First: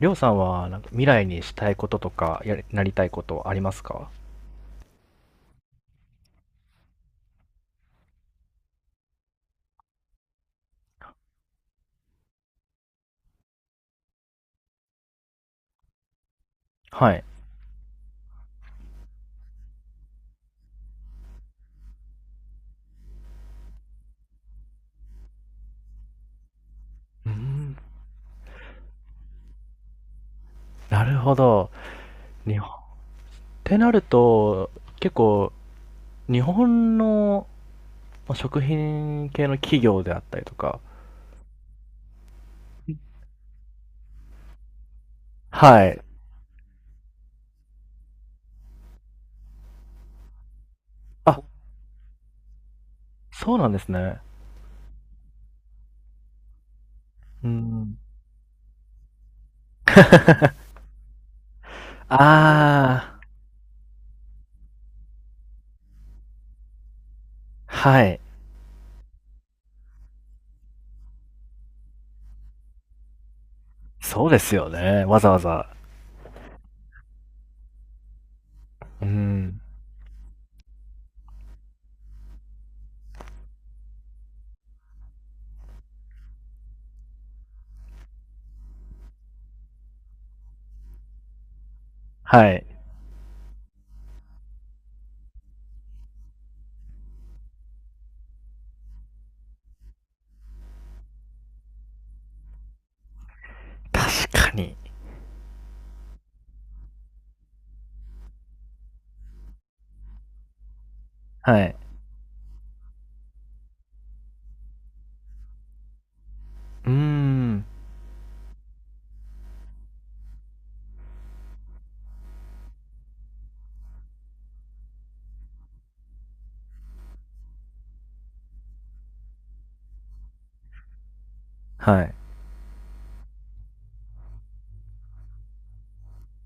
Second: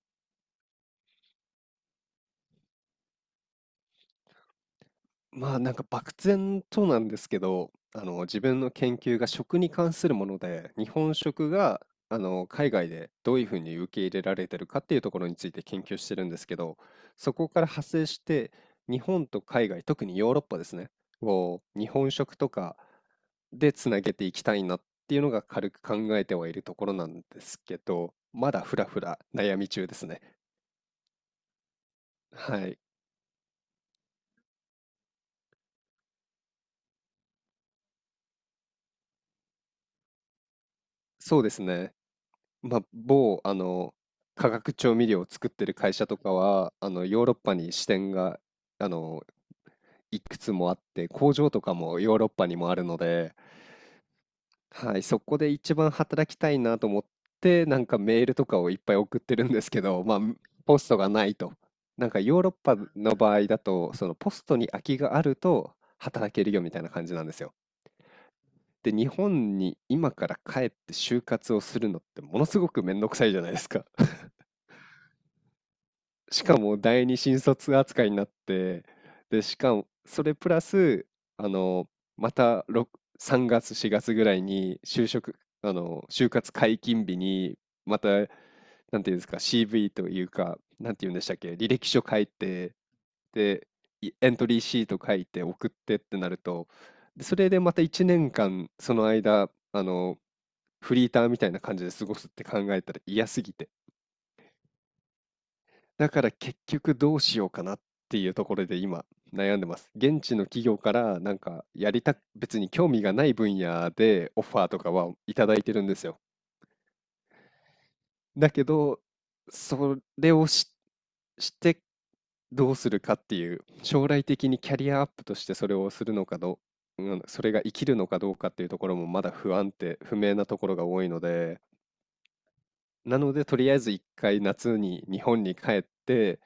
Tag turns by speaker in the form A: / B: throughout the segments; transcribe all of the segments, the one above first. A: りょうさんはなんか未来にしたいこととかやりなりたいことありますか？
B: まあなんか漠然となんですけど、自分の研究が食に関するもので、日本食が海外でどういうふうに受け入れられてるかっていうところについて研究してるんですけど、
A: はい。
B: そこから派生して日本と海外、特にヨーロッパですね、を日本食とかでつなげていきたいなっていうのが軽く考えてはいるところなんで
A: うー
B: す
A: ん。
B: けど、まだふらふら悩み中ですね。
A: なるほど。日
B: は
A: 本っ
B: い、
A: てなると、結構、日本の、まあ食品系の企業であったりとか。
B: そうですね。まあ、某、化学調味料を作ってる
A: は
B: 会
A: い。
B: 社とかは、ヨーロッパに支店が、あの、いくつもあって、工
A: あ、
B: 場とかもヨーロッパにもあるので、
A: そうなんですね。
B: はい、そこで一番働きたいなと思っ
A: う
B: て、なん
A: ん。
B: かメールとかをいっぱい送ってるんですけど、まあ、ポストがないと。なんかヨーロッパ
A: あ
B: の
A: あ、
B: 場合だと、そのポストに空きがあると働けるよみたいな感じなんですよ。
A: はい。
B: で、日本に今から帰って就活をするのってものすごくめんどくさいじゃないですか。
A: そうですよね。わざわざ。
B: しかも第二新卒扱いになって、
A: う
B: で、し
A: ん。
B: かも、それプラス、あの、また6 3月、4月ぐらいに就職、就活解禁日に、また、なんていうんですか、CV というか、なんていうんでしたっけ、履歴書書い
A: はい。
B: て、で、エントリーシート書いて送ってってなると、でそれでまた1年間、その間、フリーターみたいな感じで過ごすって考えたら嫌すぎて。
A: 確かに。
B: だから結局どうしようかなっていうところで今悩んでます。現地の企業からなん
A: は
B: か
A: い。
B: やりたく、別に興味がない分野でオファーとかはいただいてるんですよ。
A: うーん。
B: だけど、それをし、してどうするかっていう、将来的にキャリアアップとしてそれをするのかどう、うん、それが生きるのかどうかっていうところもまだ不安定、不明なところが多いので、
A: はい。
B: なのでとりあえず一回夏に日本に帰って、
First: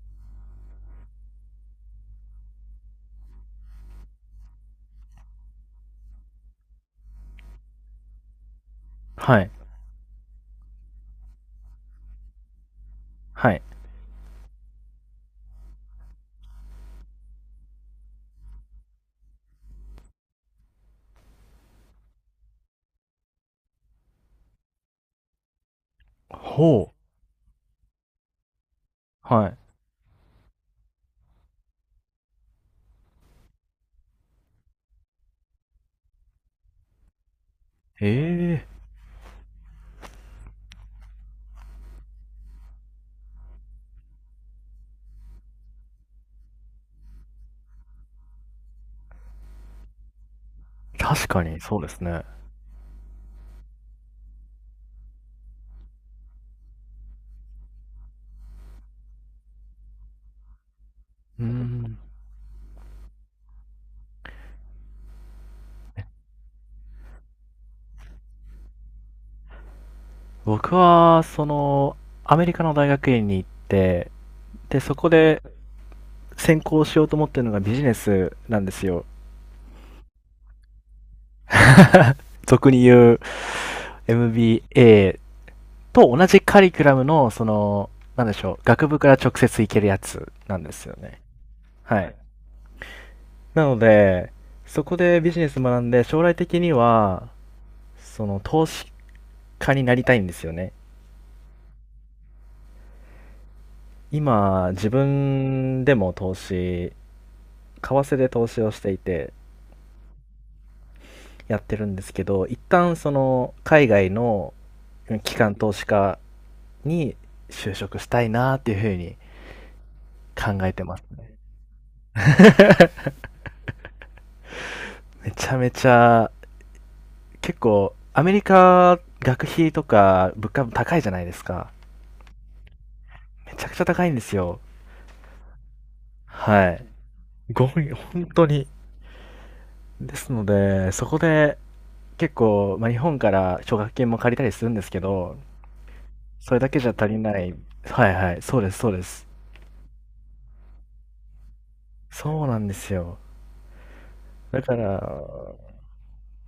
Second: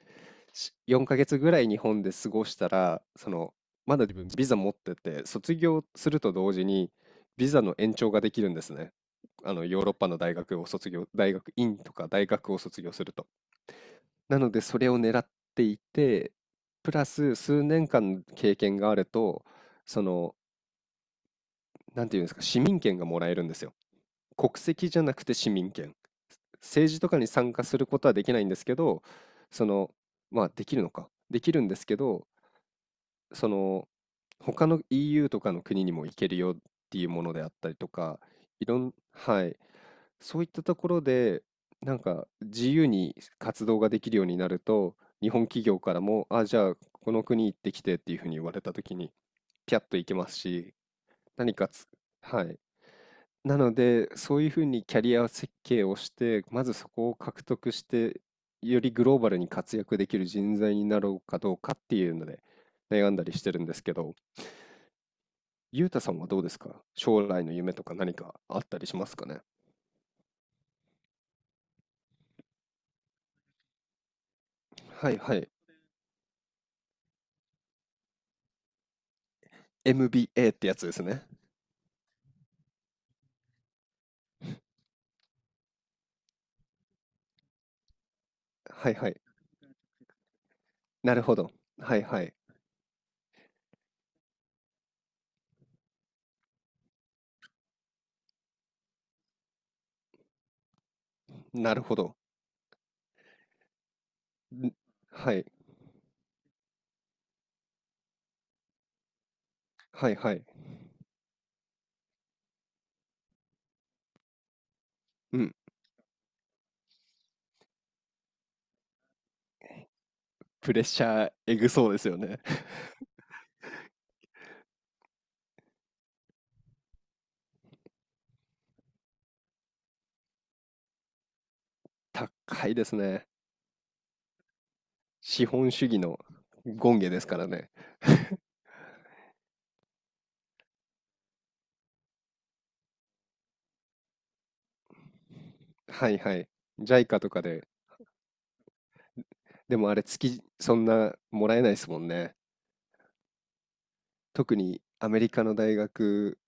B: 4ヶ月ぐらい日本で過ごしたら、その、まだ自分ビザ持ってて、卒業すると同時に、ビザの延長ができるんですね。
A: はい。
B: ヨーロッパの大学を卒業、大学院とか大学を卒業すると。
A: はい。
B: なので、それを狙っていて、プラス数年間経験があると、その、なんていうんですか、市民権がもらえるんですよ。国籍じゃなくて市民権。
A: ほ
B: 政治とかに参加することはできないんですけど、
A: う。はい。
B: その、まあできるのか。できるんですけど、その他の EU とかの国にも行けるよっていうものであったりと
A: え
B: か、
A: え。
B: いろん、はい、そういったところで、なんか自由に活動ができるようになると、日本企業からも、あ、じゃあこの国行ってきてっていうふうに言われたときに、ピャッと行けますし、
A: 確か
B: 何
A: に、
B: か
A: そう
B: つ、
A: ですね。
B: はい。なので、そういうふうにキャリア設計をして、まずそこを獲得して、よりグローバルに活躍できる人材になろうか
A: うー
B: どうかって
A: ん。
B: いうので、悩んだりしてるんですけど、ゆうたさんはどうですか？将来の夢とか何かあったりしますかね？
A: 僕は、その、アメリカの大学院に行って、で、そこ
B: はいは
A: で
B: い。
A: 専攻しようと思ってるのがビジネスなんですよ。
B: MBA ってやつですね。
A: 俗に言う MBA と同じカリキュラムの、その、なんでしょう、学
B: はい
A: 部か
B: は
A: ら
B: い。
A: 直接行けるやつなんですよ
B: な
A: ね。
B: るほど。は
A: は
B: い
A: い。
B: はい。
A: なので、そこでビジネス学んで、将来的には、その、投資家になりたいんですよね。
B: なるほど。
A: 今、
B: ん
A: 自
B: はい
A: 分でも投資、為替で投資をしていて
B: はいはい。
A: やってるんですけど、一旦その海外の機
B: う
A: 関
B: ん。
A: 投資家に就職したいなっていうふうに考え
B: プレ
A: て
B: ッ
A: ます。
B: シャーえぐそうですよね。
A: めちゃめちゃ。結構アメリカ学費とか物価も高いじゃないですか。
B: 高いですね。
A: めちゃくちゃ高いんですよ。
B: 資本主義の
A: はい。
B: 権下ですから
A: ご
B: ね。
A: め、本当にですので、そこで結構、まあ、日本から奨学金も借りたりするんですけど、
B: はいはい。
A: それだけじゃ足り
B: JICA と
A: な
B: か
A: い。
B: で。
A: はいはい、そうですそうです。
B: でもあれ月そんなもらえないですもんね。
A: そうなんですよ。
B: 特
A: だか
B: にアメリカ
A: ら、
B: の大学っ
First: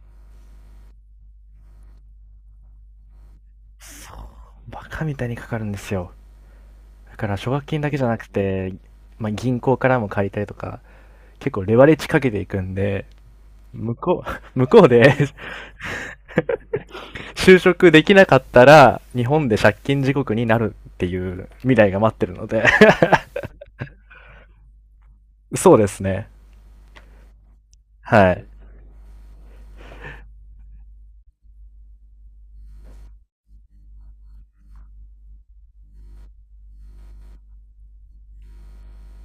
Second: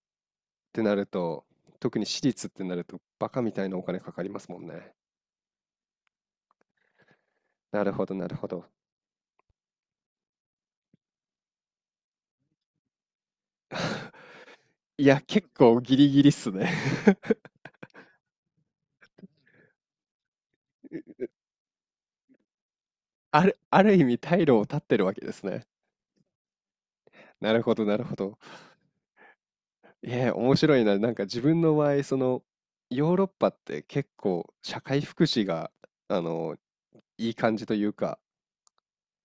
B: てなると、特に私立ってなるとバカみたいなお金か
A: そう、
B: かりますもん
A: バ
B: ね。
A: カみたいにかかるんですよ。だから、奨学金
B: な
A: だ
B: る
A: けじ
B: ほ
A: ゃ
B: ど、
A: な
B: な
A: く
B: るほど。
A: て、まあ、銀行からも借りたりとか、結構レバレッジかけていくんで、向こう、向こう
B: い
A: で
B: や、結構ギリギリっすね。
A: 就職できなかったら、日本で借金地獄になるってい う未来が待ってるので、
B: ある意味退路を断ってるわけです ね。
A: そうですね。
B: なるほど、なるほ
A: は
B: ど。
A: い。
B: 面白いな。なんか自分の場合、その、ヨーロッパって結構社会福祉が、あの、いい感じというか、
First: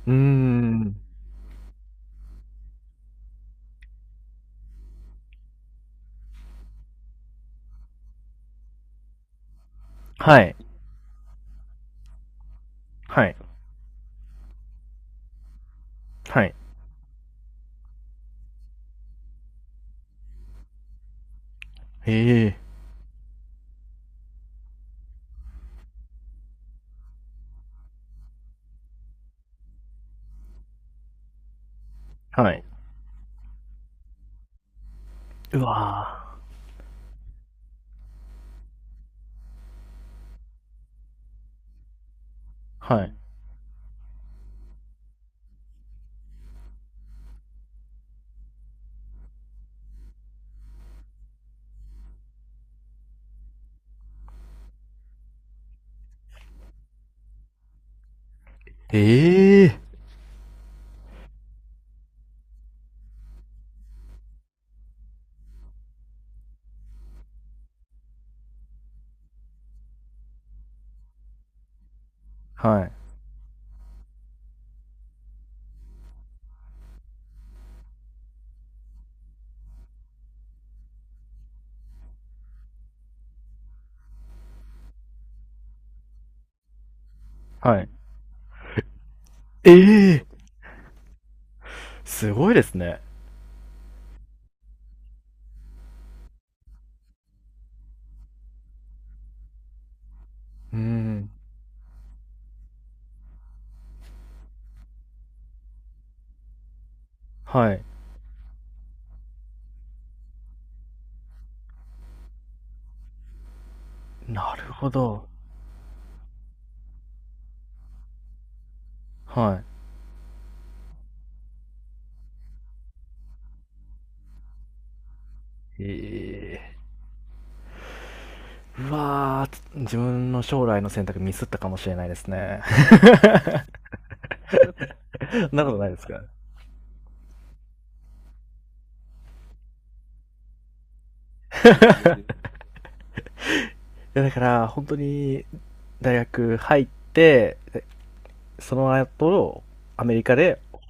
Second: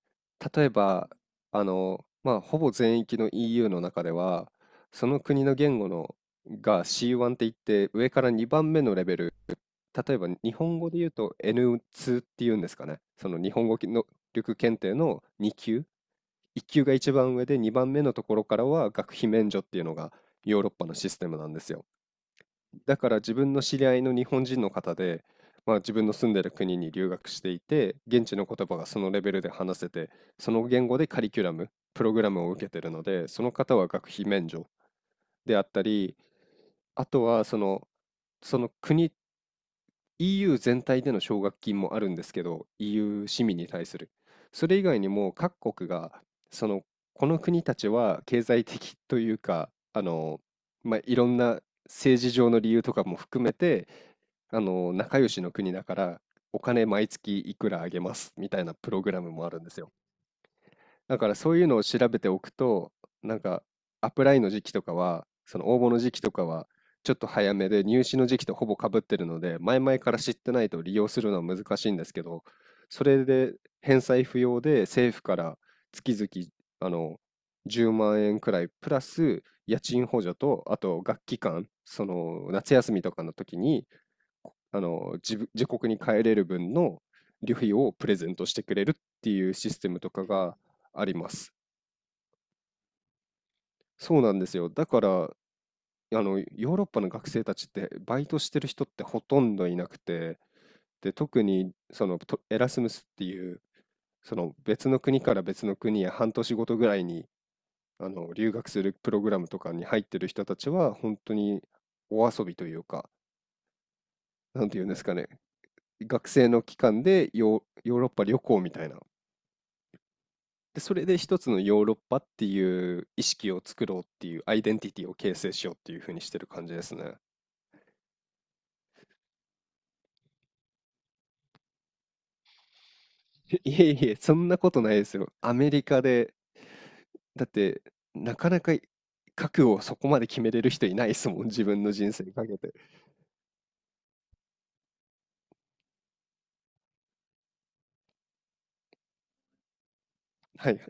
A: うー
B: 例え
A: ん。
B: ば、まあ、ほぼ全域の EU の中では、その国の言語のが C1 って言って、上から2番目のレベル。例えば
A: は
B: 日
A: い。
B: 本語で言うと N2 っていうんですかね。
A: は
B: そ
A: い。
B: の日本語能力検定の2級、
A: はい。
B: 1級が一番上で2番目のところからは学費免除っていうのがヨーロッパのシステムなんですよ。
A: ええ。
B: だから自分の知り合いの日本人の方で、まあ、自分の住んでる国に留学していて、現地の言葉がそのレベルで話せて、その言語でカリキュラム、プログラム
A: は
B: を
A: い。
B: 受けてるので、その方は学費免除で
A: う
B: あったり、
A: わ
B: あとは、その国、EU 全体での奨学金もあるんですけど、
A: ぁ。はい。
B: EU 市民に対する。それ以外にも各国が、その、この国たちは経済的というか、まあ、いろんな政治上の理由とかも含めて、仲良しの国だから、お金毎月いくらあげますみたいなプログラムもあるんで
A: ええ。
B: すよ。だからそういうのを調べておくと、なんかアップライの時期とかは、その応募の時期とかは、ちょっと早めで入試の時期とほぼかぶってるので、前々から知ってないと利用するのは難しいんですけど、
A: はい。
B: それで返済不要で政府から月々あの10万円くらいプラス家賃補助と、あと学期間、その夏休みとかの時に自国に帰れる分の旅費
A: はい。
B: をプレゼントしてくれるっていうシ
A: え
B: ステムとか
A: え。
B: があります。
A: すごいですね。
B: そうなんですよ。だから、ヨーロッパの学生たちってバイトしてる人ってほとんどいなくて、
A: うー
B: で、
A: ん。
B: 特にそのとエラスムスっていう、その別の国から別の国へ半年ごとぐらいに
A: はい。
B: 留学するプログラムとかに入ってる人たちは本当にお遊びというか、
A: な
B: なん
A: る
B: ていう
A: ほ
B: んですか
A: ど。
B: ね、学生の期間でヨーロッパ旅行みたいな。
A: は
B: で、それで一つのヨーロッパっていう意識を作ろうっていうアイデンティティを形成しようっ
A: い。
B: ていう風にしてる
A: え
B: 感じ
A: え。
B: ですね。
A: うわ、自分の将来の選択ミスったかもしれないですね。
B: いえいえ、そんなことないですよ。ア
A: そんな
B: メ
A: こと
B: リ
A: ないで
B: カ
A: すか？い
B: で、だってなかなか覚悟をそこまで決めれる人いないですもん、自分の人生にかけて。
A: や、だから本当に大学入って、でその後、アメリカで
B: はい、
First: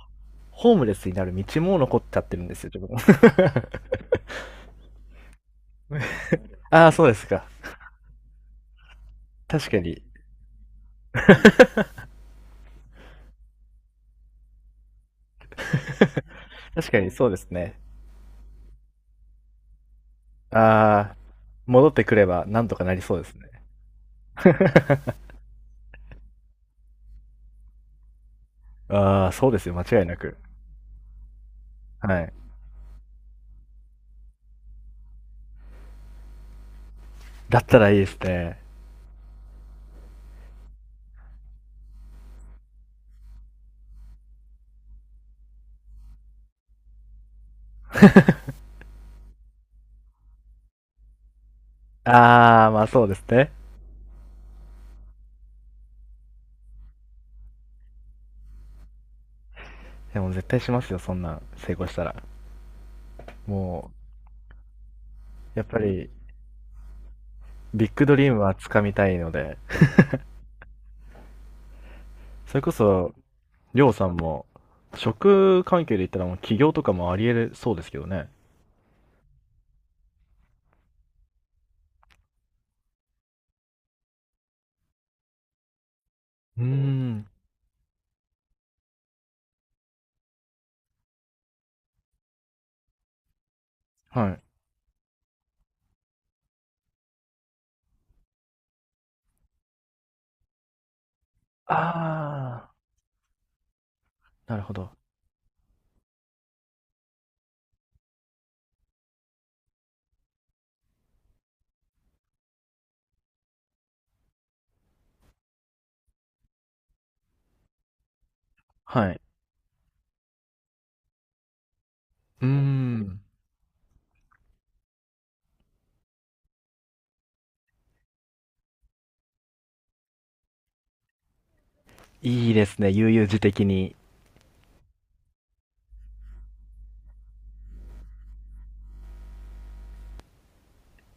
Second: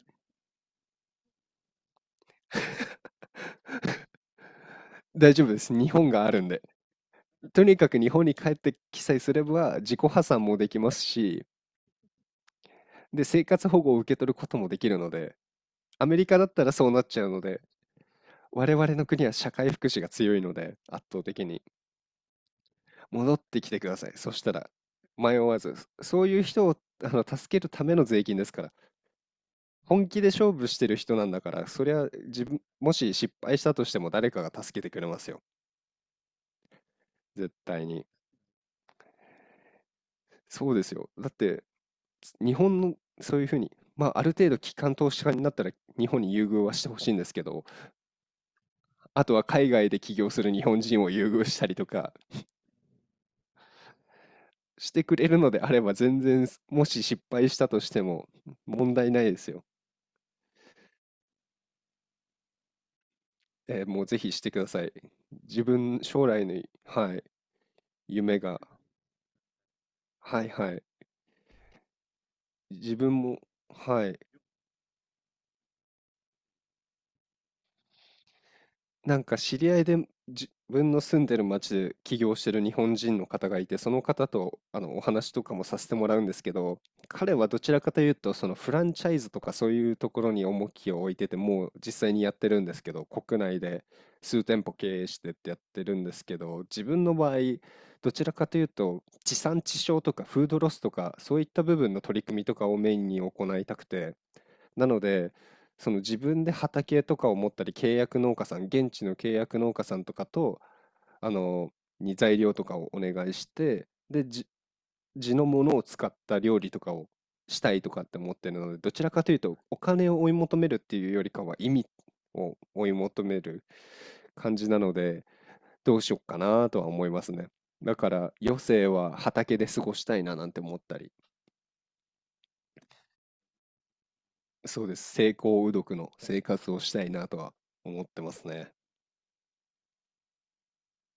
A: ホームレスになる道も残っちゃってるんですよ、自分は。
B: 大丈夫です。日本があるんで。
A: ああ、そうですか。
B: とにかく日本に帰ってきさえすれ
A: 確
B: ば
A: か
B: 自己
A: に。
B: 破産もできますし、で、生活保護を受け取ることもできるので、アメリカだったらそ
A: 確
B: う
A: か
B: なっ
A: に
B: ち
A: そ
B: ゃ
A: う
B: う
A: で
B: の
A: す
B: で、
A: ね。
B: 我々の国は社会福祉が強いので、圧
A: ああ、
B: 倒的に。
A: 戻ってくればなんとかなりそうです
B: 戻っ
A: ね。
B: てきてください。そしたら迷わず、そういう人を助けるための税金ですから、
A: ああ、そうですよ、間違い
B: 本
A: な
B: 気で
A: く。
B: 勝負してる人なんだから、そりゃ
A: はい。
B: 自分、もし失敗したとしても誰かが助けてくれますよ。絶
A: だった
B: 対
A: らいい
B: に。
A: ですね。
B: そうですよ。だって、日本のそういうふうに、まあ、ある程度、機関投資家になったら日本に優遇はしてほしいんですけど、あとは海外で起業する日本人を優遇したりとか
A: ああ、ま、あそうですね。
B: してくれるのであれば、全然、もし失敗したとしても問題ないですよ。
A: でも絶対しますよ、そんなん成功したら。
B: ええ、
A: も
B: もうぜひしてください。
A: う、や
B: 自
A: っぱ
B: 分
A: り、
B: 将来のはい、
A: ビッグドリー
B: 夢
A: ムは
B: が
A: 掴みたいので、
B: はいはい。
A: それこ
B: 自
A: そ、
B: 分も
A: りょうさ
B: は
A: ん
B: い。
A: も、職関係で言ったらもう起業とかもあり得るそうですけどね。
B: なんか知り合いで、自分の住んでる町で起業してる日本人の方がいて、その方とお話とかもさせてもらうんですけ
A: うー
B: ど、
A: ん。
B: 彼はどちらかというと、そのフランチャイズとかそういうところに重きを置いてて、もう実際にやってるんですけど、国内で
A: はい。
B: 数店舗経営してってやってるんですけど、自分の場合、どちらかというと、地産地消とかフードロスとか、そういった部分の取り組みとか
A: ああ、
B: をメインに行いたくて、
A: なるほ
B: な
A: ど。
B: ので、その自分で畑とかを持ったり、契約農家さん、現地の契約農家さんとかと、あの、に材料とかをお願いして、で、地のものを使った料理とかをしたいとかって思ってるので、どち
A: は
B: ら
A: い。
B: かというと、お金を追い求めるっていうよりかは、意味
A: うー
B: を追い
A: ん。
B: 求める感じなので、どうしよっかなとは思いますね。だから、余生は畑で過ごしたいななんて思ったり。
A: いいですね、悠々自適に。
B: そうです。成功うどくの生活をしたいなとは思ってますね。